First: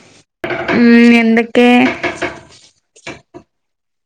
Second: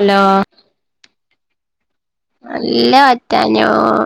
Hello ഉം എന്തൊക്കെ നല്ല വത്താനോം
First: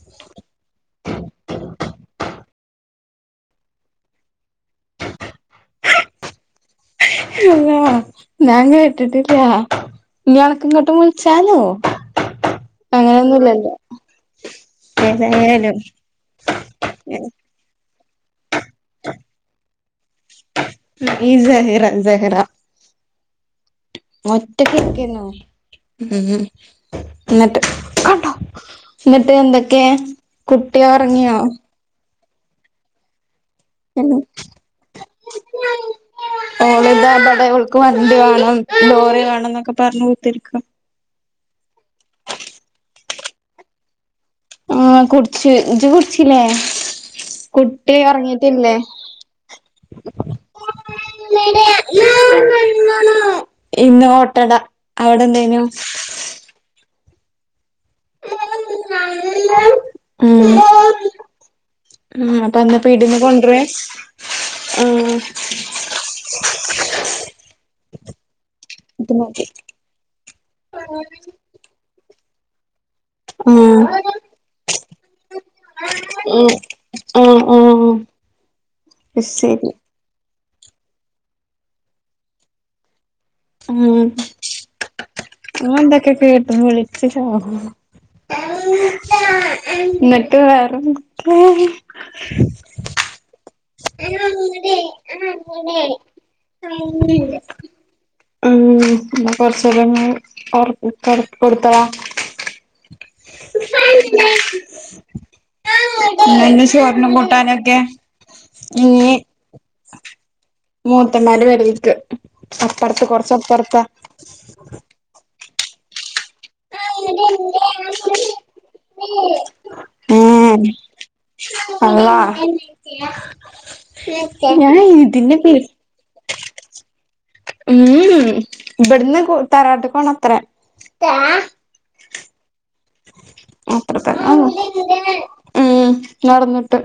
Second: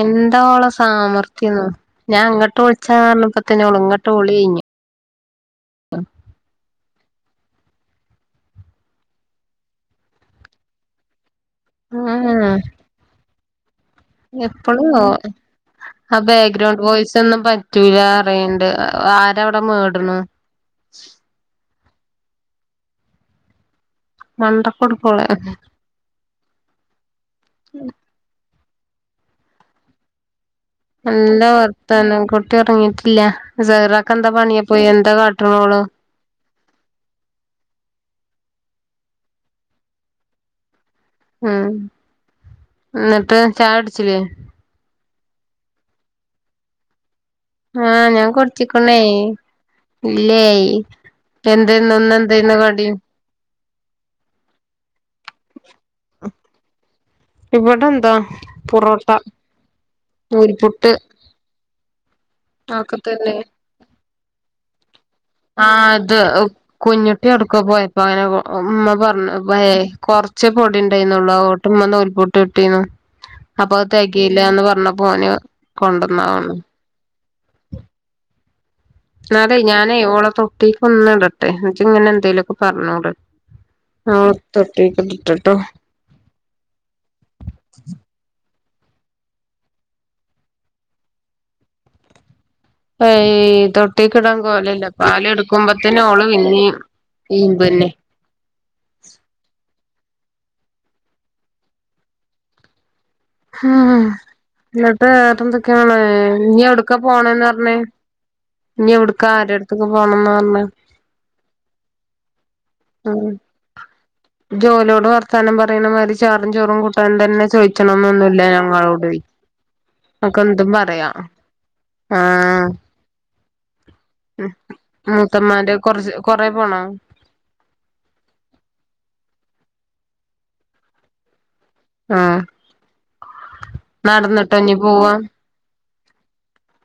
എന്താ ഓളെ സാമർഥ്യന്നോ ഞാൻ അങ്ങട്ട് വിളിച്ചാറഞ്ഞപ്പൊത്തിന് ഓള് ഇങ്ങട്ട് വിളിഴിഞ്ഞ് അള്ളാ ഞാൻ കേട്ട്ട്ട്ല്ല ഇനി അനക്ക് ഇങ്ങട്ടും വിള്ച്ചാലോ ആഹ് അങ്ങനെയൊന്നുലല്ലോ എപ്പളൊ ആ ബാക്ക്ഗ്രൗണ്ട് വോയിസൊന്നും പറ്റൂലറിണ്ട് ആരാ അവ്ടെ മേട്ണ് ഈ സെഹ്‌റൻ സെഹ്‌റ ഒറ്റക്കിരിക്കെന്ന മണ്ടക്കൊടുക്കോളെ ഉം ഇന്നെട്ട് കണ്ടോ ഇന്നെട്ട് എന്തേക്കെ കുട്ട്യേ നല്ല വർത്താനം കുട്ടി ഒറങ്ങിട്ടില്ല സെഹ്റക്കെന്താ പണിയപ്പോ എന്താ കാട്ട്ണോള് ഒള്താ ഇബടെ ഓള്ക്ക് വണ്ടി വാണം ലോറി വാണന്നൊക്കെ പറഞ്ഞ് കുത്തിരിക്ക്ണ് ഉം ഇന്നെട്ട് ചായയുട്ച്ച്ലേ മ്മ് കുടിച്ച് ഇജ്ജ് കുട്ച്ചിലേ കുട്ടി ആഹ് ഞാൻ ഒറങ്ങിട്ടില്ലേ കുടിച്ചിക്ക്ണേ ഇല്ലേ എന്തേന്നു ഇന്നെന്തേന്നു കടി [unintelligible] ഇന്ന് ഓട്ടട അവിടെ എന്തേനു ഉം ഇവടെന്താ പൊറോട്ട ഉം നൂൽപ്പുട്ട് ഉം അപ്പ എന്താ പീടിന്ന് കൊണ്ടരേ ആഹ് ആഹ് അത് കുഞ്ഞുട്ടി എടുക്കൊ പോയപ്പ അങ്ങനെ ഉമ്മ ഇത് പറഞ്ഞ് മതി ഏ കൊറച്ച് ആഹ് പൊടിണ്ടായിന്നോള്ളൂ അതോ ണ്ട് ഇമ്മ നൂൽപ്പുട്ട്ട്ടീന്നു അപ്പൊ ആഹ് അത് തെകീലാന്ന് പറഞ്ഞപ്പോ ഓന് കൊണ്ടന്നാ തോന്ന്ണ് ആഹ് ആഹ് അത് എന്നാലേ ശരി ഞാനേ ഓളെ തൊട്ടീക്ക് ഒന്ന് ഇടട്ടെ ഇജ്ജ് ഇങ്ങനെ എന്തേലൊക്കെ പറഞ്ഞൂട് ആഹ് തൊട്ടീക്ക്ട്ട്ട്ട് ഇങ്ങള് ഇണ്ടാക്ക്യ കേട്ടു [unintelligible] ഇങ്ങക്ക് വേറെ [unintelligible] ഏയ് തൊട്ടിക്ക് ഇടാൻ കോലല്ല പാല് ഇട്ക്കുമ്പോത്തന്നെ വേറെന്തൊക്കെ ഓള് പിന്നിം ഈമ്പെന്നെ ഉം ഇന്നാ കൊറച്ചേരങ്ങള് ഒറ കട് കൊട്ത്താളാ ഹാഹ് ഇന്നെ ട്ട് വേറെന്തൊക്ക്യാണ് പിന്നെ ഇഞ്ഞ് എവിട്ക്കാ പോണന്ന് പറഞ്ഞേ ഇനി ഇഞ്ഞ് എവിടക്ക ആരെടുത്തൊക്കെ പോണംന്ന് പറഞ്ഞ മൂത്തമ്മാന്റെ പെരേക്ക് അപ്പറത്ത് കൊറച്ച പ്പർത്താ ഇജ്ജോലോട് വർത്താനം പറീണമാരി ചാറും ചോറും കൂട്ടാനു തന്നെ ചോയിച്ചണന്നൊന്നുല്ല ഞങ്ങളോടെ ഏഹ് അള്ളാ ആഹ് ഞാൻ ഇതിന്റെ പേ മൂത്തമ്മാന്റെ കൊറച്ച് കൊറെ പോണോ ഉം ഉം ഇബട്ന്ന് കു തറാവാട്ട്ക്കൊണത്രേ ആഹ് അത്ര തന്നെ നടന്ന്ട്ടാഞ്ഞ് പോവാ ഉം നടന്ന്ട്ട്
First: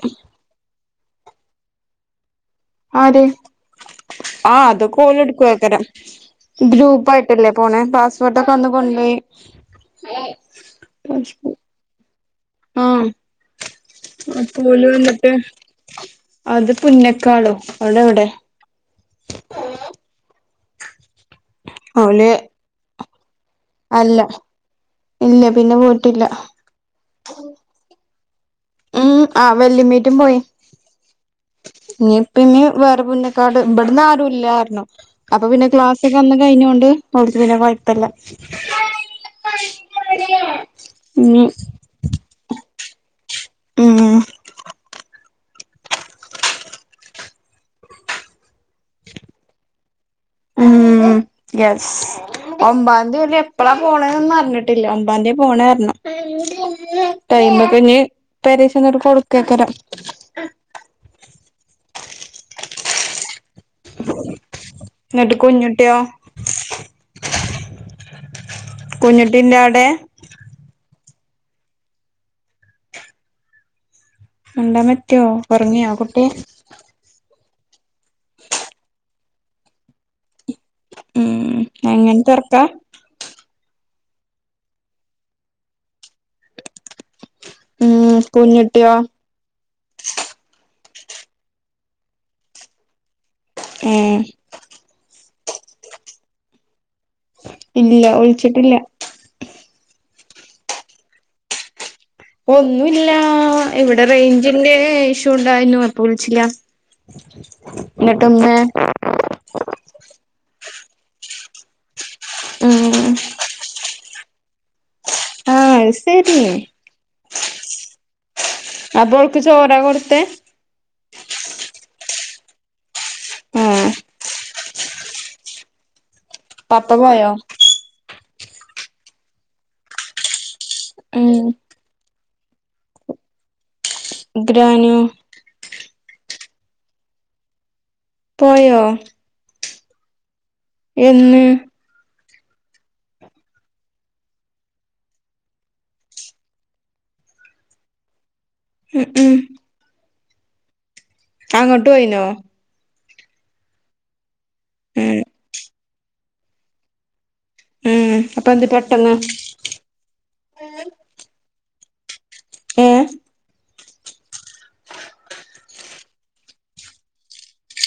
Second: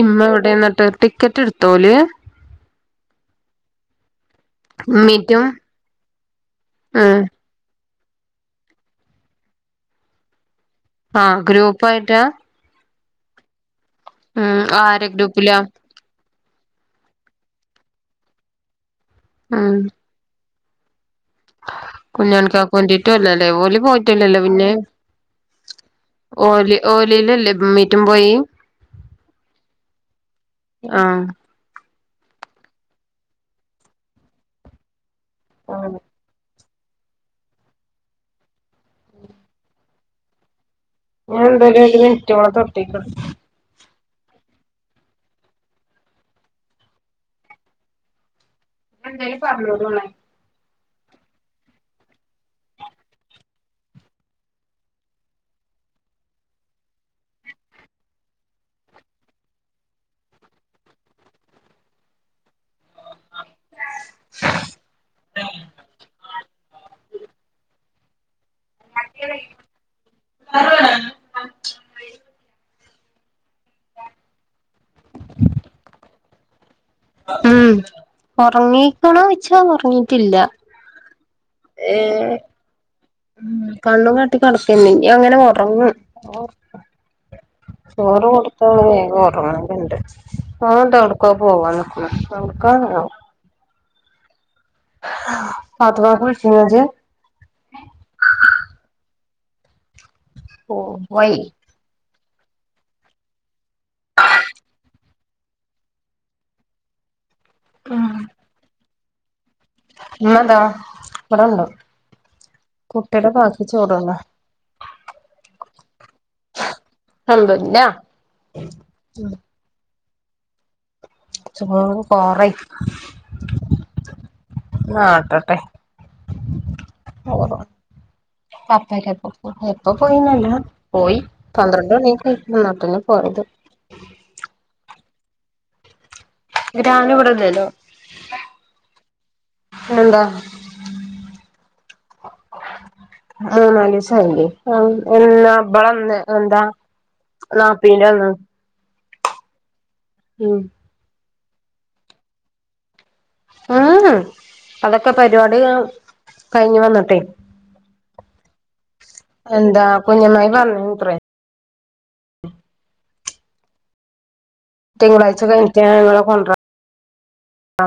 ഇമ്മ എവിടെ എന്നിട്ട് ടിക്കറ്റ് എടുത്തോല് ആര് ആഹ് അതൊക്കെ ഉമ്മീറ്റും ഓലെടുക്കും ക്കര ഉം ഗ്രുപ്പായിട്ടല്ലേ പോണേ പാസ് പോർട്ടൊക്കെ വന്ന് കൊണ്ടോയി ആഹ് ഗ്രൂപ്പ് ആയിട്ടാ ആഹ് അ ഉം പോലു ആരെ എന്നട്ട് ഗ്രൂപ്പിലാ [unintelligible] അത് പുന്നക്കാളോ അവിടെ എവിടെ ഉം ഓല് കുഞ്ഞുണിക്കാക്ക് വേണ്ടിട്ടും അല്ലല്ലേ പോലും അല്ല പോയിട്ടില്ലല്ലോ പിന്നെ ഇല്ല പിന്നെ പോയിട്ടില്ല ഓല് ഓലില്ലല്ലേ മീറ്റും പോയി ഉം ആഹ് വെല്ലിയമ്മീറ്റും പോയി ആഹ് ഇനിപ്പ ഇനി വേറെ പുന്നക്കാട് ഇവിടന്ന് ആരും ഇല്ലായിർന്നു അപ്പൊ പിന്നെ ക്ലാസ് ഒക്കെ വന്ന് കഴിഞ്ഞോണ്ട് അവർക്ക് പിന്നെ കുഴപ്പില്ല ഞാൻ എന്തായാലും ഒരു മിനിറ്റ് ഓളെ തൊട്ടി കെട ഉം എന്തേലും പറഞ്ഞോളു ഉം യെസ് ഒമ്പാം തീയതി എപ്പഴാ പോണെന്നൊന്നും പറഞ്ഞിട്ടില്ല ഒമ്പതാം തീയതി പോണേന്ന് പറഞ്ഞു ടൈമൊക്കേ ഇനി ഏകദേശം കൊടുക്കേക്കരാ എന്നിട്ട് കുഞ്ഞൂട്ടിയോ കുഞ്ഞൂട്ടിന്റെ അവിടെ മിണ്ടാൻ പറ്റോ ഉറങ്ങിയാ കുട്ടി ഉം ഉറങ്ങിക്കണോ വെച്ചാ ഉറങ്ങീട്ടില്ല ഉം അങ്ങനത്തെ ഏഹ് ഉറക്കാ കണ്ണും കാട്ടി കിടക്കന്നെ ഇനി അങ്ങനെ ഉറങ്ങും ഉം ചോറ് കൊടുത്താ അവള് കുഞ്ഞുട്ടിയോ വേഗം ഒറ ആഹ് ഇവ്ടുണ്ട് ഓന് ദേ എവടേക്കൊ പോവാ നിക്കണ് എവ്ടേക്കാന്തോ ഉം പാത്തുമ്മാക്ക് വിളിച്ചീനോ ഇജ്ജ് ഇല്ല വിളിച്ചിട്ടില്ല ഓ വൈ ഒന്നൂല്ല ഇവിടെ റേഞ്ചിന്റെ ഇഷ്യൂ ഉണ്ടായിനു അപ്പൊ വിളിച്ചില്ല എന്നട്ട് മ്മേ മ്മ താ ഇവിടെണ്ട് ഉം കുട്ടിടെ ബാക്കി ചോറ്ന്നാ പൈസ കിട്ടിയില്ലേ അന്ദുന്ന അപ്പോൾക്ക് ചോറാ കൊടുത്തെ ചോറ് കൊറേ ഉം എന്നാ ആട്ടട്ടെ പപ്പ പോയോ പപ്പയൊക്കെ എപ്പോ പോ എപ്പൊ പോയിന്നറീല്ല പോയി ഉം പന്ത്രണ്ട് മണിയൊക്കെ ആയി എന്നാപിന്നെ പോയത് ഗ്രാന്നൂ ഗ്രാനു ഇവിടില്ലല്ലോ പോയോ എന്താ എന്ന് മൂന്നാലീസായില്ലേ ആഹ് എന്ന ഇബള് ന്ന് എന്താ നാപ്പീന്റെന്ന് ഉം ഉം ഉം അങ്ങട്ട് പോയിനോ ഉം ഉം അതൊക്കെ ഉം പരിപാടി ക്കെ കയ്ഞ്ഞു വന്ന്ട്ടെ ഉം അപ്പൊ എന്ത് പെട്ടെന്ന് എന്താ കുഞ്ഞമ്മായി പറഞ്ഞുത്രെ ഏഹ് തിങ്കളാഴ്ച കഴിഞ്ഞിട്ട് ഞങ്ങളെ കൊണ്ടറ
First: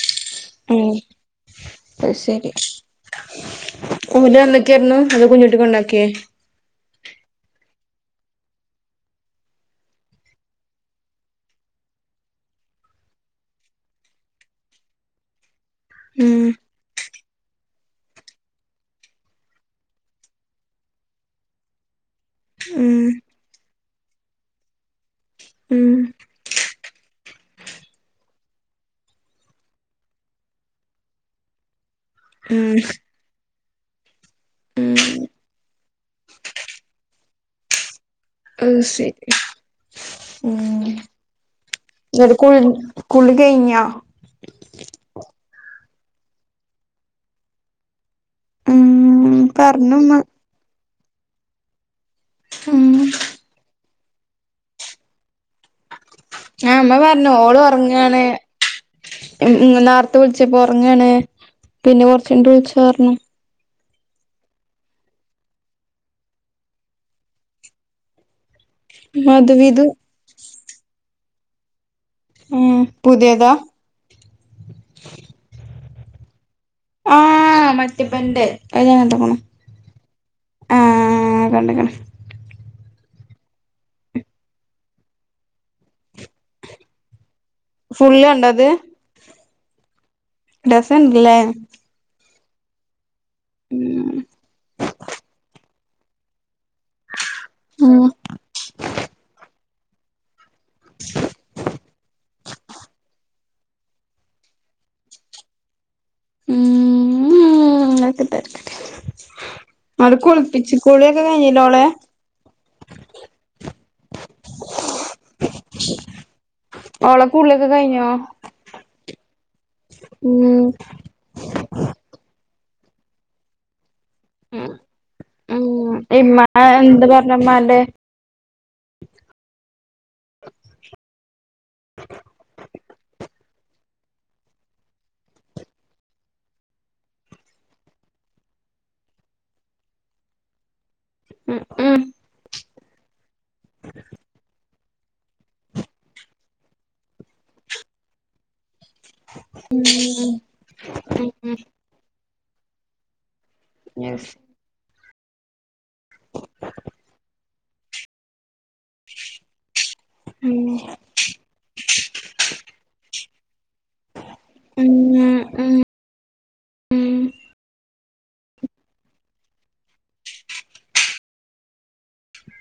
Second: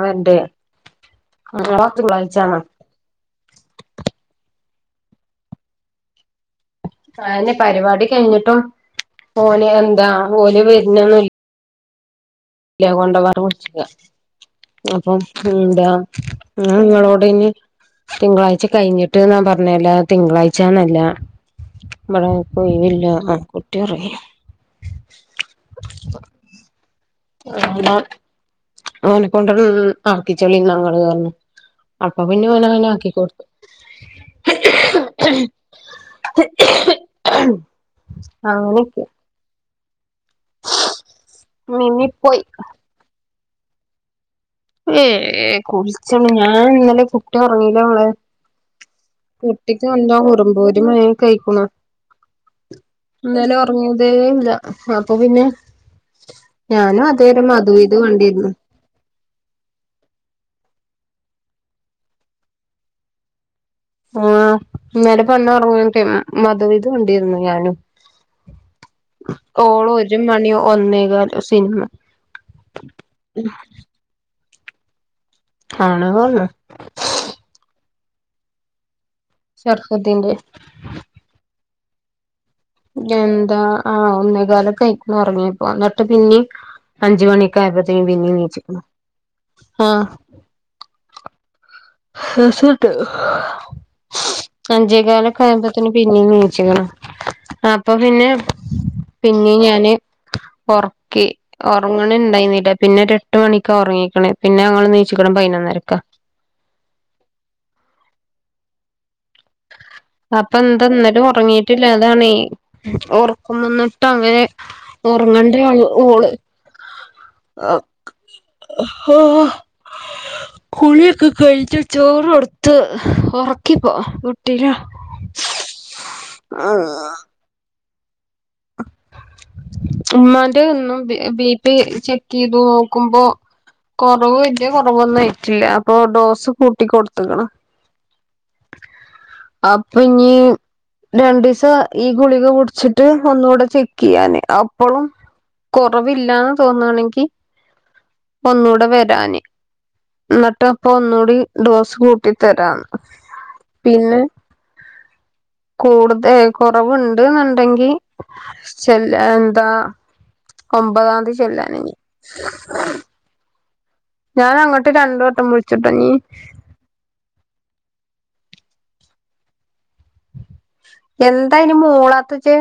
വരണ്ട് ഞങ്ങളെ അഹ് ശരി തിങ്കളാഴ്ചാണ് ഓര് വന്ന ക്കെര്നു അതോ കുഞ്ഞിട്ടി കൊണ്ടാക്കിയേ അയന്നെ പരിപാടി കയ്ഞ്ഞിട്ടും ഓന് എന്താ ഓല് വരുന്നൊന്നല്ല ല്ല കൊണ്ടാകാണ്ട് പർച്ച്ക്ക. അപ്പം എന്താ ഉം ഒന് ങ്ങളോടേനി തിങ്കളാഴ്ച കഴിഞ്ഞിട്ട് ന്നാ പറഞ്ഞേ അല്ലാതെ തിങ്കളാഴ്ചാന്നല്ല ഇവിടെ ഉം പോയിവല്ല ആ കുട്ടി റങ്ങിയോ ഉം ആ ഓനെ കൊണ്ട് ആക്കിചളി ന്നാങ്ങള് ന്നാർഞ്ഞു അപ്പ പിന്നെ ഉം ഓനങ്ങനെ ആക്കി കൊടുത്തു ഉം [inaudible] ആഹ് ശരി ഉം മിന്നി ന്നട്ട് പോയി കു കുളി കെയ്ഞ്ഞോ ഏ കുളിച്ച്ണ് ഞാൻ ഇന്നലെ കുട്ടി ഒ റ്ങ്ങീലവളെ ഉം കുട്ടിക്ക് പറഞ്ഞുമ്മ എന്ധോ കുറുമ്പ് ഒരു മണിയൊക്കെ ആയ്ക്ണ് ഉം ഇന്നലെ ഉറങ്ങതേ ഇല്ല അപ്പൊ പിന്നെ ആഹ് ഉമ്മ ഞാനും അതെരം മധു ഇതു കണ്ടിരുന്നു ഇങ്ങ നേരത്തെ വിളിച്ചപ്പോ ഉറങ്ങാണ് പിന്നെ കൊറച്ചഴിഞ്ഞി ട്ട് വിളിച്ചറഞ്ഞു ആഹ് ഇന്നലെ പന്ന ഉറങ്ങടിമ ധു ഇത് കൊണ്ടിരുന്നു ഞാനും അതും ഇതും ഓള് ഒരു മണി ഒന്നേകാലോ സിനിമ ഉം പുതിയതാ കാണുകല്ല [unintelligible] ആഹ് മറ്റിബന്റെ അഹ്ഞാൻ കണ്ട്ക്ക്ണ് ഷർഫുദ്ധീന്റെ ആഹ് കണ്ടക്ക്ണ് എന്താ ആഹ് ഒന്നേ കാലെക്കെയ്ക്കിണ് ഒറങ്ങിപ്പ ഇന്നട്ട് പിന്നിം അഞ്ച് മണിക്കായപത്തെക്ക് ഫുള്ള് പിന്നിം കണ്ടോ നിച്ച് ഡസൻണ്ട്ല്ലേ ഉം [unintelligible] അഞ്ചേകാല് കൊഅ കുപ്പത്തെക്ക് ന് പിന്നെ നീച്ചിക്കണം അപ്പൊ ഉം പിന്നെ പിന്നെ ഞാന് ഒർക്കി ഉറങ്ങണ ഉണ്ടായി നീല്ല പിന്നെ ഒരു എട് മണിക്കാ ഉറങ്ങീക്കണേ പിന്നെ ങ്ങൾ നീച്ചിക്കണം പൈന്നരക്കാ ഇങ്ങനത്തെ തെരക്കട്ടേ. അപ്പൊ എന്തന്നലെ ഓളെ ഉറങ്ങിട്ടില്ല അതാണേ ഒറക്കം വന്നിട്ട് അങ്ങനെ ഒറങ്ങേണ്ട ഓള് ഓളപ്പ് ഉം കുളിക്കെകഴിഞ്ഞ് ചോറ് കൊട്ത്ത് ഉറക്കിപ്പോ ഉം കുട്ടീനെ ഉം ഇമ്മ എന്താ പറഞ്ഞമ്മന്റെ ഉമാന്റെ ഇന്നും ബി പി ചെക്ക് ചെയ്തു നോക്കുമ്പോ കൊറവ് വല്ല കൊറവൊന്നും ആയിറ്റില്ല അപ്പൊ ഡോസ് കൂട്ടി കൊടുത്ത്ക്ക്ണ് അപ്പഞ്ഞ് ഉം രണ്ടിയിസം ഉം ഈ ഗുളിക കുടിച്ചിട്ട് ഒന്നുകൂടെ ചെക്ക് ചെയ്യാന് അപ്പ പ്പള്ളും കുറവില്ലന്ന് തോന്നണെങ്കിൽ ഒന്നൂടെ വരാന് ഇന്നിട്ട് അപ്പൊ ഒന്നുടി ഡോസ് കൂട്ടി തരാന്ന് പിന്നെ യെസ് കൂടുത കുറവുണ്ട് ന്നുണ്ടെങ്കി ചെല്ല എന്താ ഉം ഒമ്പതാം തീചെല്ലാൻ [inaudible] ഞാൻ അങ്ങോട്ട് രണ്ടുവട്ടം ഉം വിളിച്ചിട്ടോ ഞ്ഞ് ഉം എന്താ ഇനി മൂളാത്തച്ച്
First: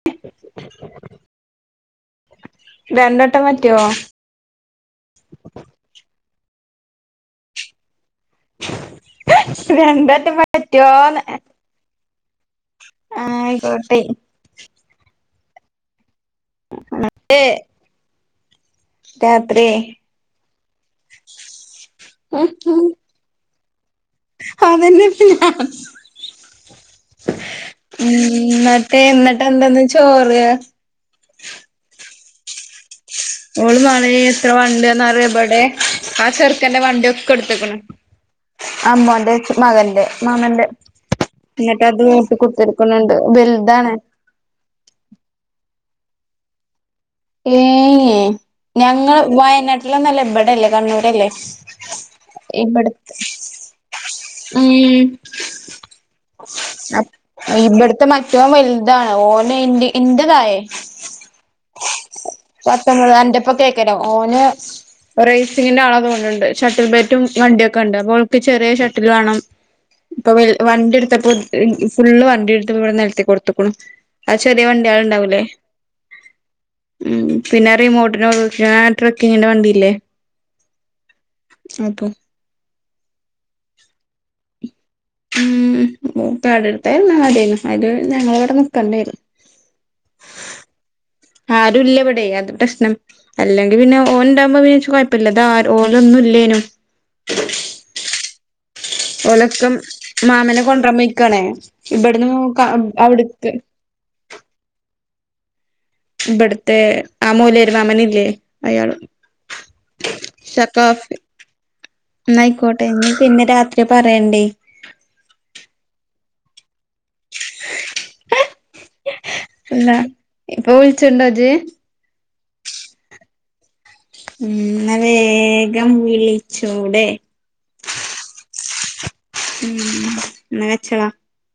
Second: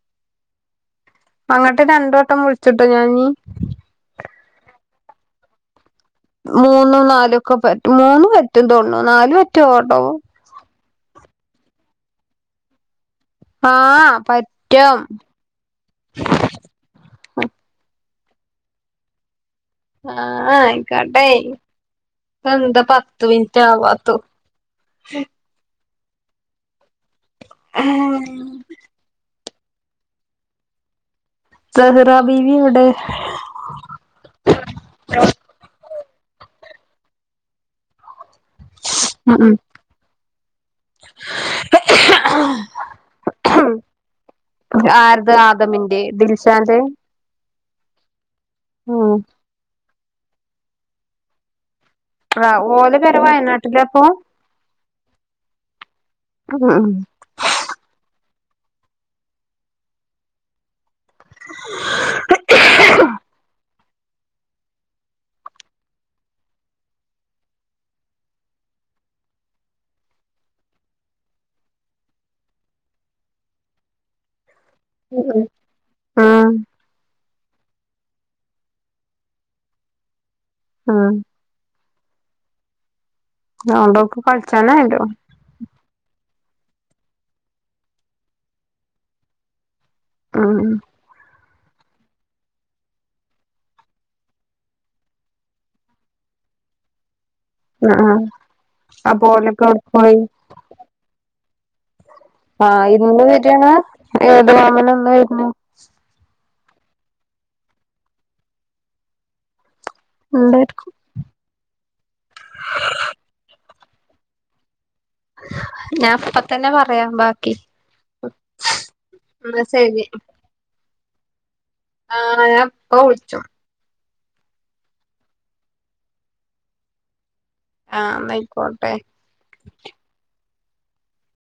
ഉം അങ്ങട്ട് രണ്ടുവോട്ടം വിളിച്ചിട്ടോ ഞാനീനി ട്ടിയോ [unintelligible] മൂന്നും നാലു ഒക്കെ പറ്റും മൂന്നും പറ്റും തൊനുണ്ണു നാല് പറ്റു ഓട്ടോ പറ്റോന്ന് ആയിക്കോട്ടെ ആഹ് പറ്റും [unintelligible] രാത്രി ആഹ ആയിക്കട്ടെ ഇത് എന്താ പത്ത് മിനിറ്റ് ആവാത്തു എ പി [unintelligible] ഉം ഇന്നട്ട് എന്താന്ന് ചോറ് സെഹറ ബീവി ഓടെ ഓള് നള എത്ര വണ്ടന്ന്റിയപടെ ആ ചെറുക്കൻന്റെ വണ്ടിയ ഒക്കെ ഇടുത്ക്ണ്. അമ്മോന്റെ മകന്റെ മകന്റെ എന്നിട്ട് അത് വോട്ട് കൊടുത്തിടുക്കുന്നുണ്ട് വലുതാണ്. ആരുത് ആദമിന്റെ ദിൽശാന്റെ ഏഹ് യേയ് ഞങ്ങ ഉം വയനാട്ടിലന്നല്ല ഇവിടെല്ലേ കണ്ണൂരല്ലേ ആഹ് ഓള പെര ഇവിടത്തെ വയനാട്ടില അപ്പൊ ഉം ഉം അപ്പ് ഇവിടുത്തെ മറ്റ വലുതാണ് ഓനെ ഇന്റെ ഇന്റതായേ പത്തൊമ്പത് എന്റെപ്പൊ കേൾക്കരാ ഓന് റേസിങ്ങിന്റെ ആള കൊണ്ടരുന്നുണ്ട് ഷട്ടിൽ ബാറ്റും വണ്ടിയൊക്കെ ഉണ്ട് അപ്പോ ഓൾക്ക് ചെറിയ ഷട്ടിൽ വേണം. ഇപ്പൊ വണ്ടി എടുത്തപ്പോ ഫുള്ള് വണ്ടി എടുത്തപ്പോ ഇവിടെ നിരത്തി കൊടുത്തക്ക അതു ചെറിയ വണ്ടി ആളുണ്ടാവൂലേ ഉം ഉം പിന്നെ റിമോട്ടിന് ട്രക്കിങ്ങിന്റെ വണ്ടിയില്ലേ ആഹ് അതെ അതോണ്ട് ഓൾക്ക് കളിച്ചാനായല്ലോ ഉം എടുത്തായിരുന്നു അടായിരുന്നു അതില് ഞങ്ങളവിടെ നിൽക്കണ്ടായിരുന്നു ആണോ ആരുല്ലേ ഇവിടെ അത് പ്രശ്നം അല്ലെങ്കിൽ പിന്നെ ഓൻണ്ടാകുമ്പോ പിന്നെ എനിക്ക് കുഴപ്പമില്ല ഇത് ഓന ഒന്നും ഇല്ലേനും ആഹ് ആഹ് അപ്പൊ ഓലൊക്കെ ഓളിപ്പം എവിടെ പോയി മാമനെ കൊണ്ടക്കാൻ മനിക്കയാണേ ഇവിടുന്ന് ഏതു മാമൻ ഇവിടുത്തെ ആ മൊയലാളി മാമൻ ഇല്ലേ അയാള് ഉണ്ടായിരിക്കും എന്നാ ആയിക്കോട്ടെ പിന്നെ രാത്രി പറയണ്ടേ ഞാൻ അപ്പ തന്നെ പറയാം ബാക്കി എന്നാ ഇല്ല ശരി ഇപ്പൊ വിളിച്ചണ്ടോ ഇജ്ജ് ആണോ ഞാൻ ഇപ്പൊ വിളിചോളൂ എന്ന വേഗം വിളിച്ചൂടെ ആഹ് ആയിക്കോട്ടെ ഉം എന്നാ അയച്ചേള